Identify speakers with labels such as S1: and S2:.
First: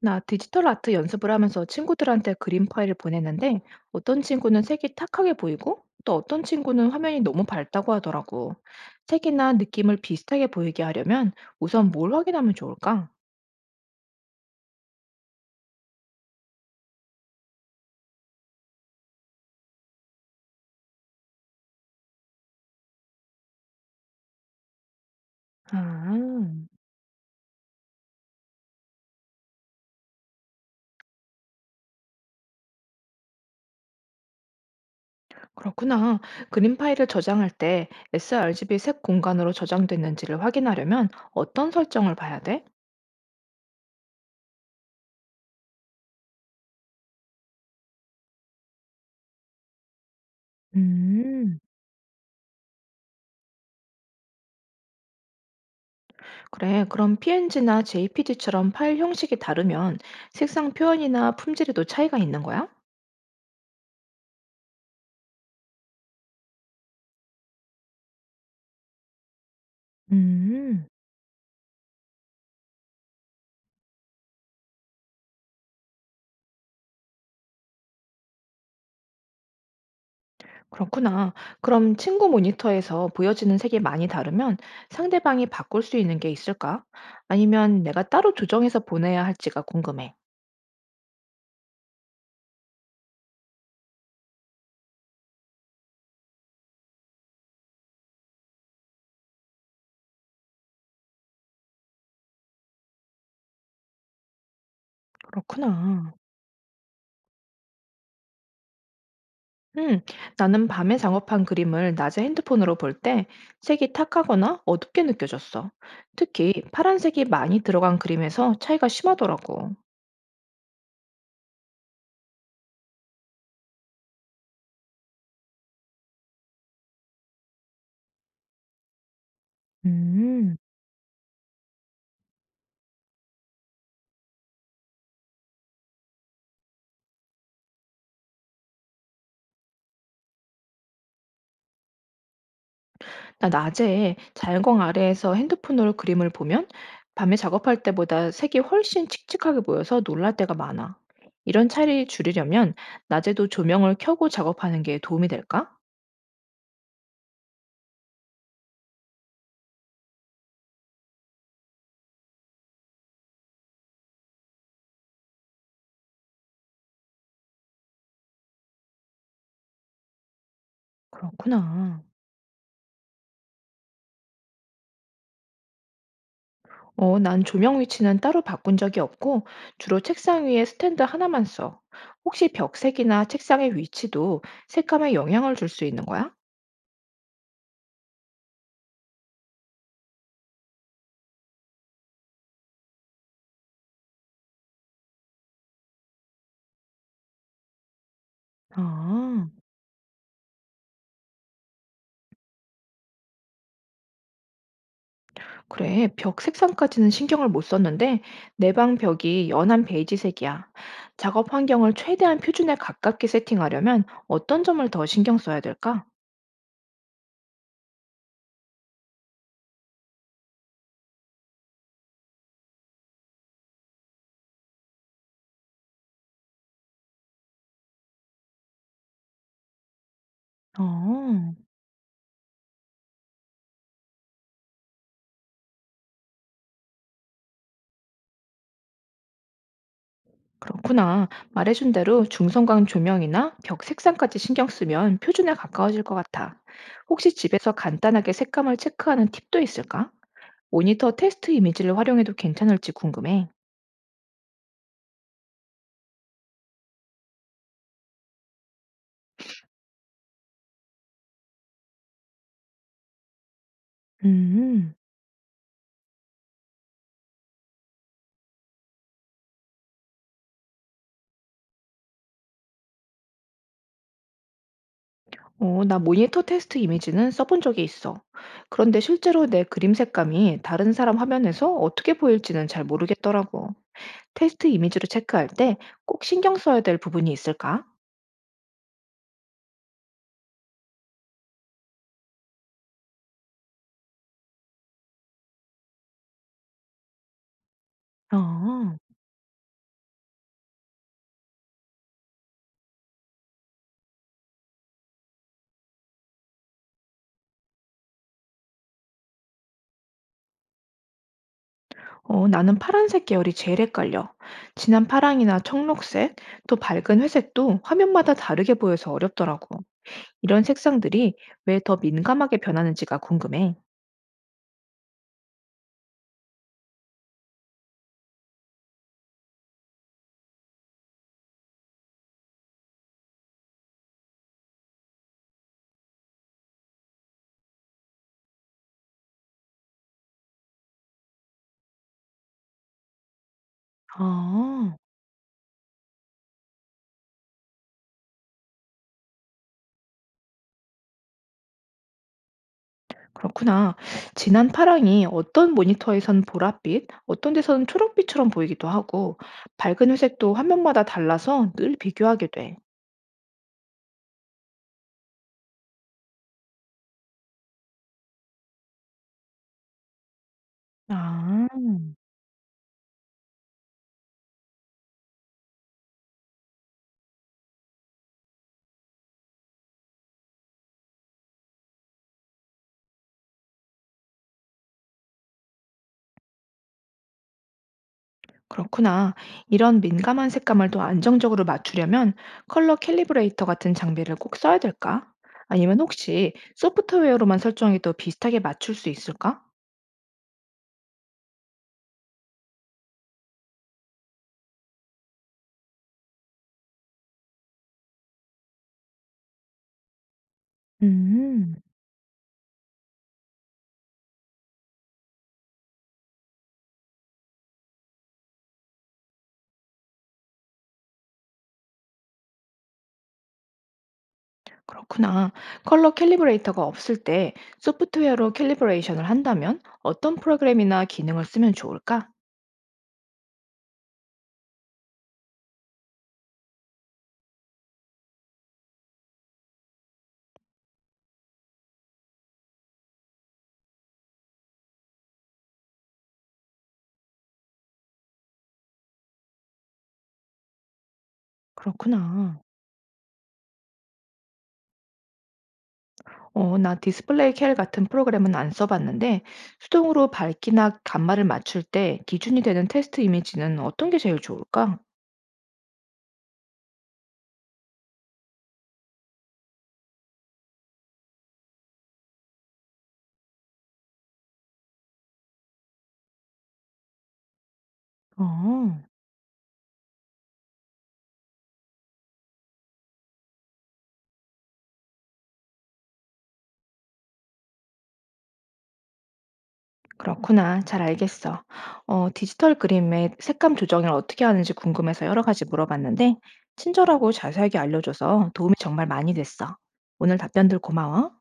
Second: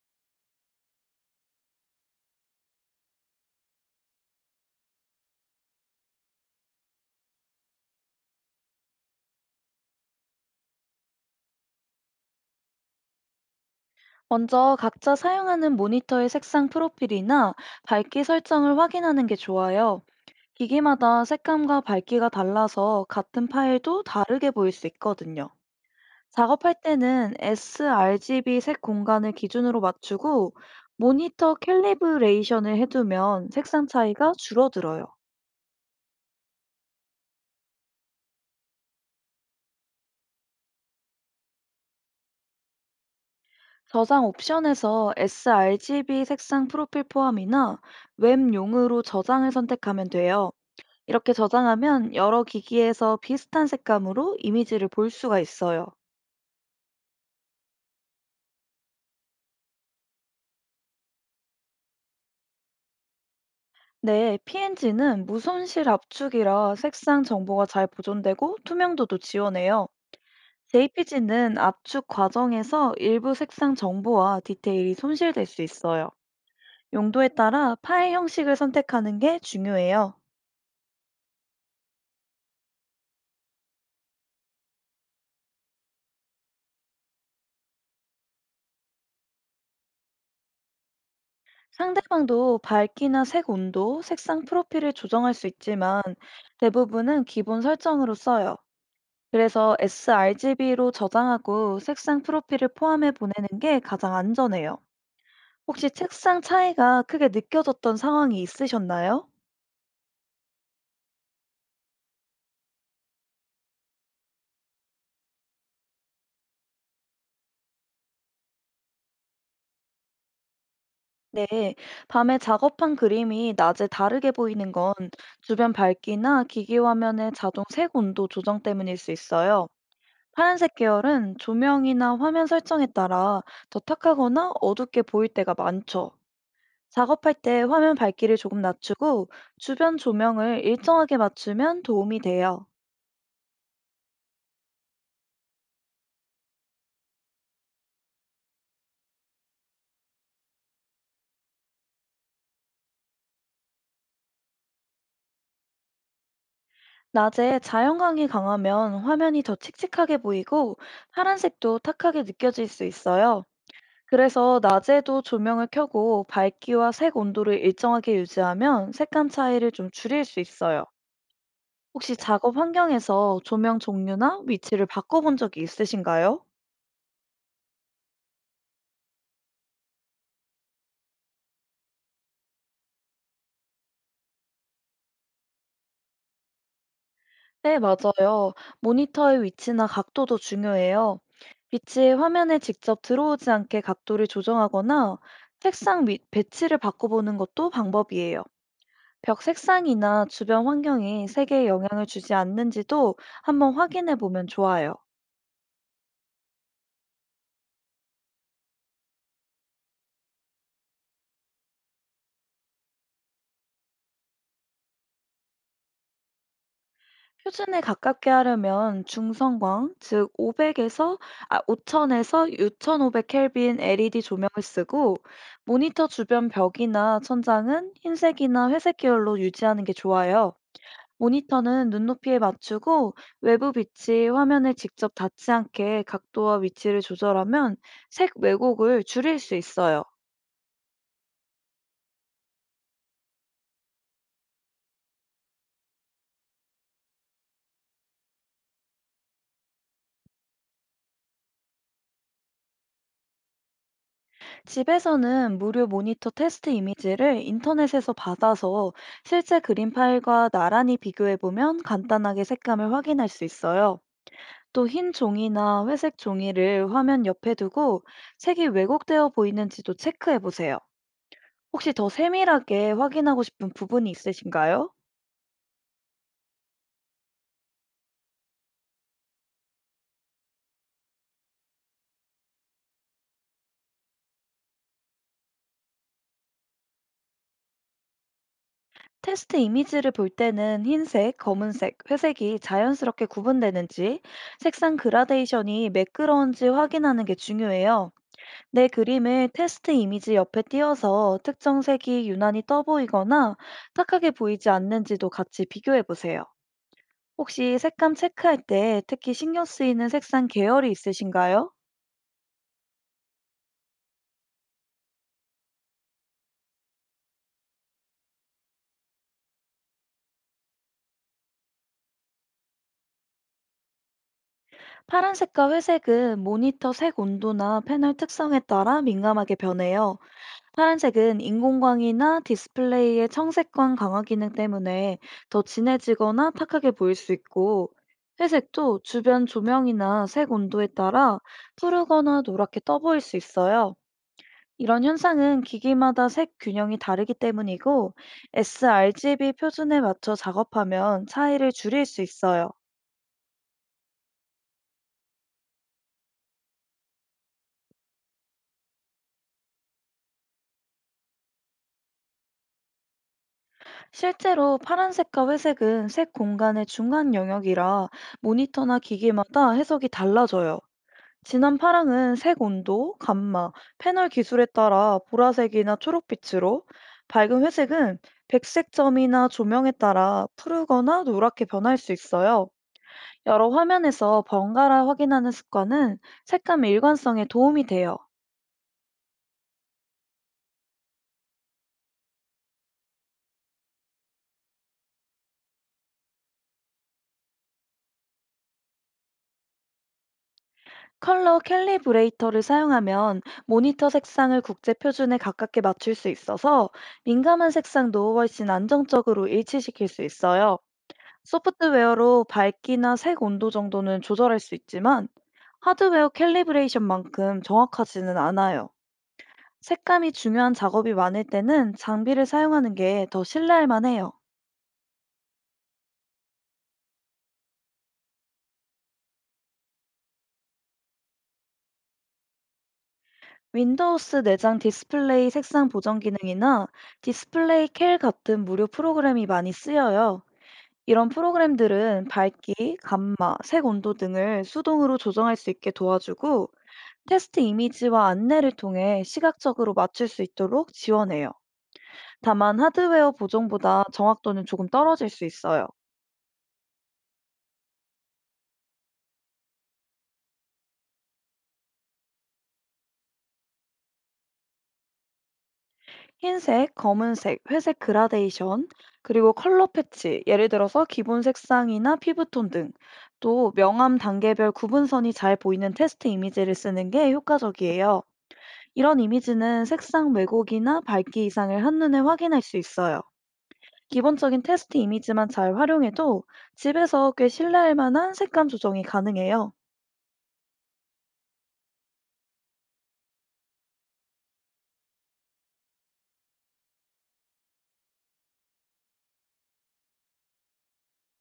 S1: 나 디지털 아트 연습을 하면서 친구들한테 그림 파일을 보냈는데 어떤 친구는 색이 탁하게 보이고 또 어떤 친구는 화면이 너무 밝다고 하더라고. 색이나 느낌을 비슷하게 보이게 하려면 우선 뭘 확인하면 좋을까?
S2: 먼저 각자 사용하는 모니터의 색상 프로필이나 밝기 설정을 확인하는 게 좋아요. 기기마다 색감과 밝기가 달라서 같은 파일도 다르게 보일 수 있거든요.
S1: 아,
S2: 작업할 때는 sRGB 색 공간을 기준으로 맞추고 모니터 캘리브레이션을 해두면 색상 차이가 줄어들어요.
S1: 그렇구나. 그림 파일을 저장할 때 sRGB 색 공간으로 저장됐는지를 확인하려면 어떤 설정을 봐야 돼?
S2: 저장 옵션에서 sRGB 색상 프로필 포함이나 웹용으로 저장을 선택하면 돼요. 이렇게
S1: 음,
S2: 저장하면 여러 기기에서 비슷한 색감으로 이미지를 볼 수가 있어요.
S1: 그래, 그럼 PNG나 JPG처럼 파일 형식이 다르면 색상 표현이나 품질에도 차이가 있는 거야?
S2: 네, PNG는 무손실 압축이라 색상 정보가 잘 보존되고 투명도도 지원해요.
S1: 음,
S2: JPG는 압축 과정에서 일부 색상 정보와 디테일이 손실될 수 있어요. 용도에 따라 파일 형식을 선택하는 게 중요해요.
S1: 그렇구나. 그럼 친구 모니터에서 보여지는 색이 많이 다르면 상대방이 바꿀 수 있는 게 있을까? 아니면 내가 따로 조정해서 보내야 할지가 궁금해.
S2: 상대방도 밝기나 색 온도, 색상 프로필을 조정할 수 있지만 대부분은 기본 설정으로 써요. 그래서 sRGB로 저장하고 색상 프로필을 포함해 보내는 게 가장 안전해요. 혹시
S1: 그렇구나.
S2: 책상 차이가 크게 느껴졌던 상황이 있으셨나요?
S1: 음, 나는 밤에 작업한 그림을 낮에 핸드폰으로 볼 때 색이 탁하거나 어둡게 느껴졌어. 특히 파란색이 많이 들어간 그림에서 차이가 심하더라고.
S2: 네, 밤에 작업한 그림이 낮에 다르게 보이는 건 주변 밝기나 기기 화면의 자동 색 온도 조정 때문일 수 있어요.
S1: 음.
S2: 파란색 계열은 조명이나 화면 설정에 따라 더 탁하거나 어둡게 보일 때가 많죠. 작업할 때 화면 밝기를 조금 낮추고 주변 조명을 일정하게 맞추면 도움이 돼요.
S1: 나 낮에 자연광 아래에서 핸드폰으로 그림을 보면 밤에 작업할 때보다 색이 훨씬 칙칙하게 보여서 놀랄 때가 많아. 이런 차이를 줄이려면 낮에도 조명을 켜고 작업하는 게 도움이 될까?
S2: 낮에 자연광이 강하면 화면이 더 칙칙하게 보이고 파란색도 탁하게 느껴질 수 있어요. 그래서 낮에도 조명을 켜고 밝기와 색 온도를 일정하게 유지하면 색감 차이를 좀 줄일 수 있어요.
S1: 그렇구나.
S2: 혹시 작업 환경에서 조명 종류나 위치를 바꿔본 적이 있으신가요?
S1: 어, 난 조명 위치는 따로 바꾼 적이 없고 주로 책상 위에 스탠드 하나만 써. 혹시 벽색이나 책상의 위치도 색감에 영향을 줄 수 있는 거야?
S2: 네, 맞아요. 모니터의 위치나 각도도 중요해요. 빛이 화면에 직접 들어오지 않게 각도를 조정하거나 색상 및 배치를 바꿔보는 것도 방법이에요. 벽
S1: 아.
S2: 색상이나 주변 환경이 색에 영향을 주지 않는지도 한번 확인해 보면 좋아요.
S1: 그래, 벽 색상까지는 신경을 못 썼는데 내 방 벽이 연한 베이지색이야. 작업 환경을 최대한 표준에 가깝게 세팅하려면 어떤 점을 더 신경 써야 될까?
S2: 표준에 가깝게 하려면 중성광, 즉 5000에서 6500 켈빈 LED 조명을 쓰고 모니터 주변 벽이나 천장은 흰색이나 회색 계열로 유지하는 게 좋아요.
S1: 어,
S2: 모니터는 눈높이에 맞추고 외부 빛이 화면에 직접 닿지 않게 각도와 위치를 조절하면 색 왜곡을 줄일 수 있어요.
S1: 그렇구나. 말해준 대로 중성광 조명이나 벽 색상까지 신경 쓰면 표준에 가까워질 것 같아. 혹시 집에서 간단하게 색감을 체크하는 팁도 있을까? 모니터 테스트 이미지를 활용해도 괜찮을지 궁금해.
S2: 집에서는 무료 모니터 테스트 이미지를 인터넷에서 받아서 실제 그림 파일과 나란히 비교해 보면 간단하게 색감을 확인할 수 있어요. 또
S1: 음.
S2: 흰 종이나 회색 종이를 화면 옆에 두고 색이 왜곡되어 보이는지도 체크해 보세요. 혹시 더 세밀하게 확인하고 싶은 부분이 있으신가요?
S1: 어, 나 모니터 테스트 이미지는 써본 적이 있어. 그런데 실제로 내 그림 색감이 다른 사람 화면에서 어떻게 보일지는 잘 모르겠더라고. 테스트 이미지로 체크할 때 꼭 신경 써야 될 부분이 있을까?
S2: 테스트 이미지를 볼 때는 흰색, 검은색, 회색이 자연스럽게 구분되는지, 색상 그라데이션이 매끄러운지 확인하는 게 중요해요. 내
S1: 어,
S2: 그림을 테스트 이미지 옆에 띄워서 특정 색이 유난히 떠 보이거나 탁하게 보이지 않는지도 같이 비교해 보세요. 혹시 색감 체크할 때 특히 신경 쓰이는 색상 계열이 있으신가요?
S1: 어, 나는 파란색 계열이 제일 헷갈려. 진한 파랑이나 청록색, 또 밝은 회색도 화면마다 다르게 보여서 어렵더라고. 이런 색상들이 왜 더 민감하게 변하는지가 궁금해.
S2: 파란색과 회색은 모니터 색 온도나 패널 특성에 따라 민감하게 변해요. 파란색은 인공광이나 디스플레이의 청색광 강화 기능 때문에 더 진해지거나 탁하게 보일 수 있고, 회색도 주변 조명이나 색 온도에 따라 푸르거나 노랗게 떠보일 수 있어요.
S1: 어.
S2: 이런 현상은 기기마다 색 균형이 다르기 때문이고, sRGB 표준에 맞춰 작업하면 차이를 줄일 수 있어요.
S1: 그렇구나. 진한 파랑이 어떤 모니터에선 보랏빛, 어떤 데서는 초록빛처럼 보이기도 하고, 밝은 회색도 화면마다 달라서 늘 비교하게 돼.
S2: 실제로 파란색과 회색은 색 공간의 중간 영역이라 모니터나 기기마다 해석이 달라져요.
S1: 아,
S2: 진한 파랑은 색 온도, 감마, 패널 기술에 따라 보라색이나 초록빛으로, 밝은 회색은 백색 점이나 조명에 따라 푸르거나 노랗게 변할 수 있어요. 여러 화면에서 번갈아 확인하는 습관은 색감의 일관성에 도움이 돼요.
S1: 그렇구나. 이런 민감한 색감을 더 안정적으로 맞추려면 컬러 캘리브레이터 같은 장비를 꼭 써야 될까? 아니면 혹시 소프트웨어로만 설정해도 비슷하게 맞출 수 있을까?
S2: 컬러 캘리브레이터를 사용하면 모니터 색상을 국제 표준에 가깝게 맞출 수 있어서 민감한 색상도 훨씬 안정적으로 일치시킬 수 있어요.
S1: 음.
S2: 소프트웨어로 밝기나 색 온도 정도는 조절할 수 있지만 하드웨어 캘리브레이션만큼 정확하지는 않아요. 색감이 중요한 작업이 많을 때는 장비를 사용하는 게 더 신뢰할 만해요.
S1: 그렇구나. 컬러 캘리브레이터가 없을 때 소프트웨어로 캘리브레이션을 한다면 어떤 프로그램이나 기능을 쓰면 좋을까?
S2: 윈도우스 내장 디스플레이 색상 보정 기능이나 디스플레이 캘 같은 무료 프로그램이 많이 쓰여요. 이런 프로그램들은 밝기, 감마, 색 온도 등을 수동으로 조정할 수 있게 도와주고 테스트 이미지와 안내를 통해 시각적으로 맞출 수 있도록 지원해요.
S1: 그렇구나.
S2: 다만 하드웨어 보정보다 정확도는 조금 떨어질 수 있어요.
S1: 어, 나 디스플레이 캘 같은 프로그램은 안 써봤는데 수동으로 밝기나 감마를 맞출 때 기준이 되는 테스트 이미지는 어떤 게 제일 좋을까?
S2: 흰색, 검은색, 회색 그라데이션, 그리고 컬러 패치, 예를 들어서 기본 색상이나 피부톤 등, 또 명암 단계별 구분선이 잘 보이는 테스트 이미지를 쓰는 게 효과적이에요.
S1: 어,
S2: 이런 이미지는 색상 왜곡이나 밝기 이상을 한눈에 확인할 수 있어요. 기본적인 테스트 이미지만 잘 활용해도 집에서 꽤 신뢰할 만한 색감 조정이 가능해요.
S1: 그렇구나. 잘 알겠어. 어, 디지털 그림의 색감 조정을 어떻게 하는지 궁금해서 여러 가지 물어봤는데 친절하고 자세하게 알려줘서 도움이 정말 많이 됐어. 오늘 답변들 고마워.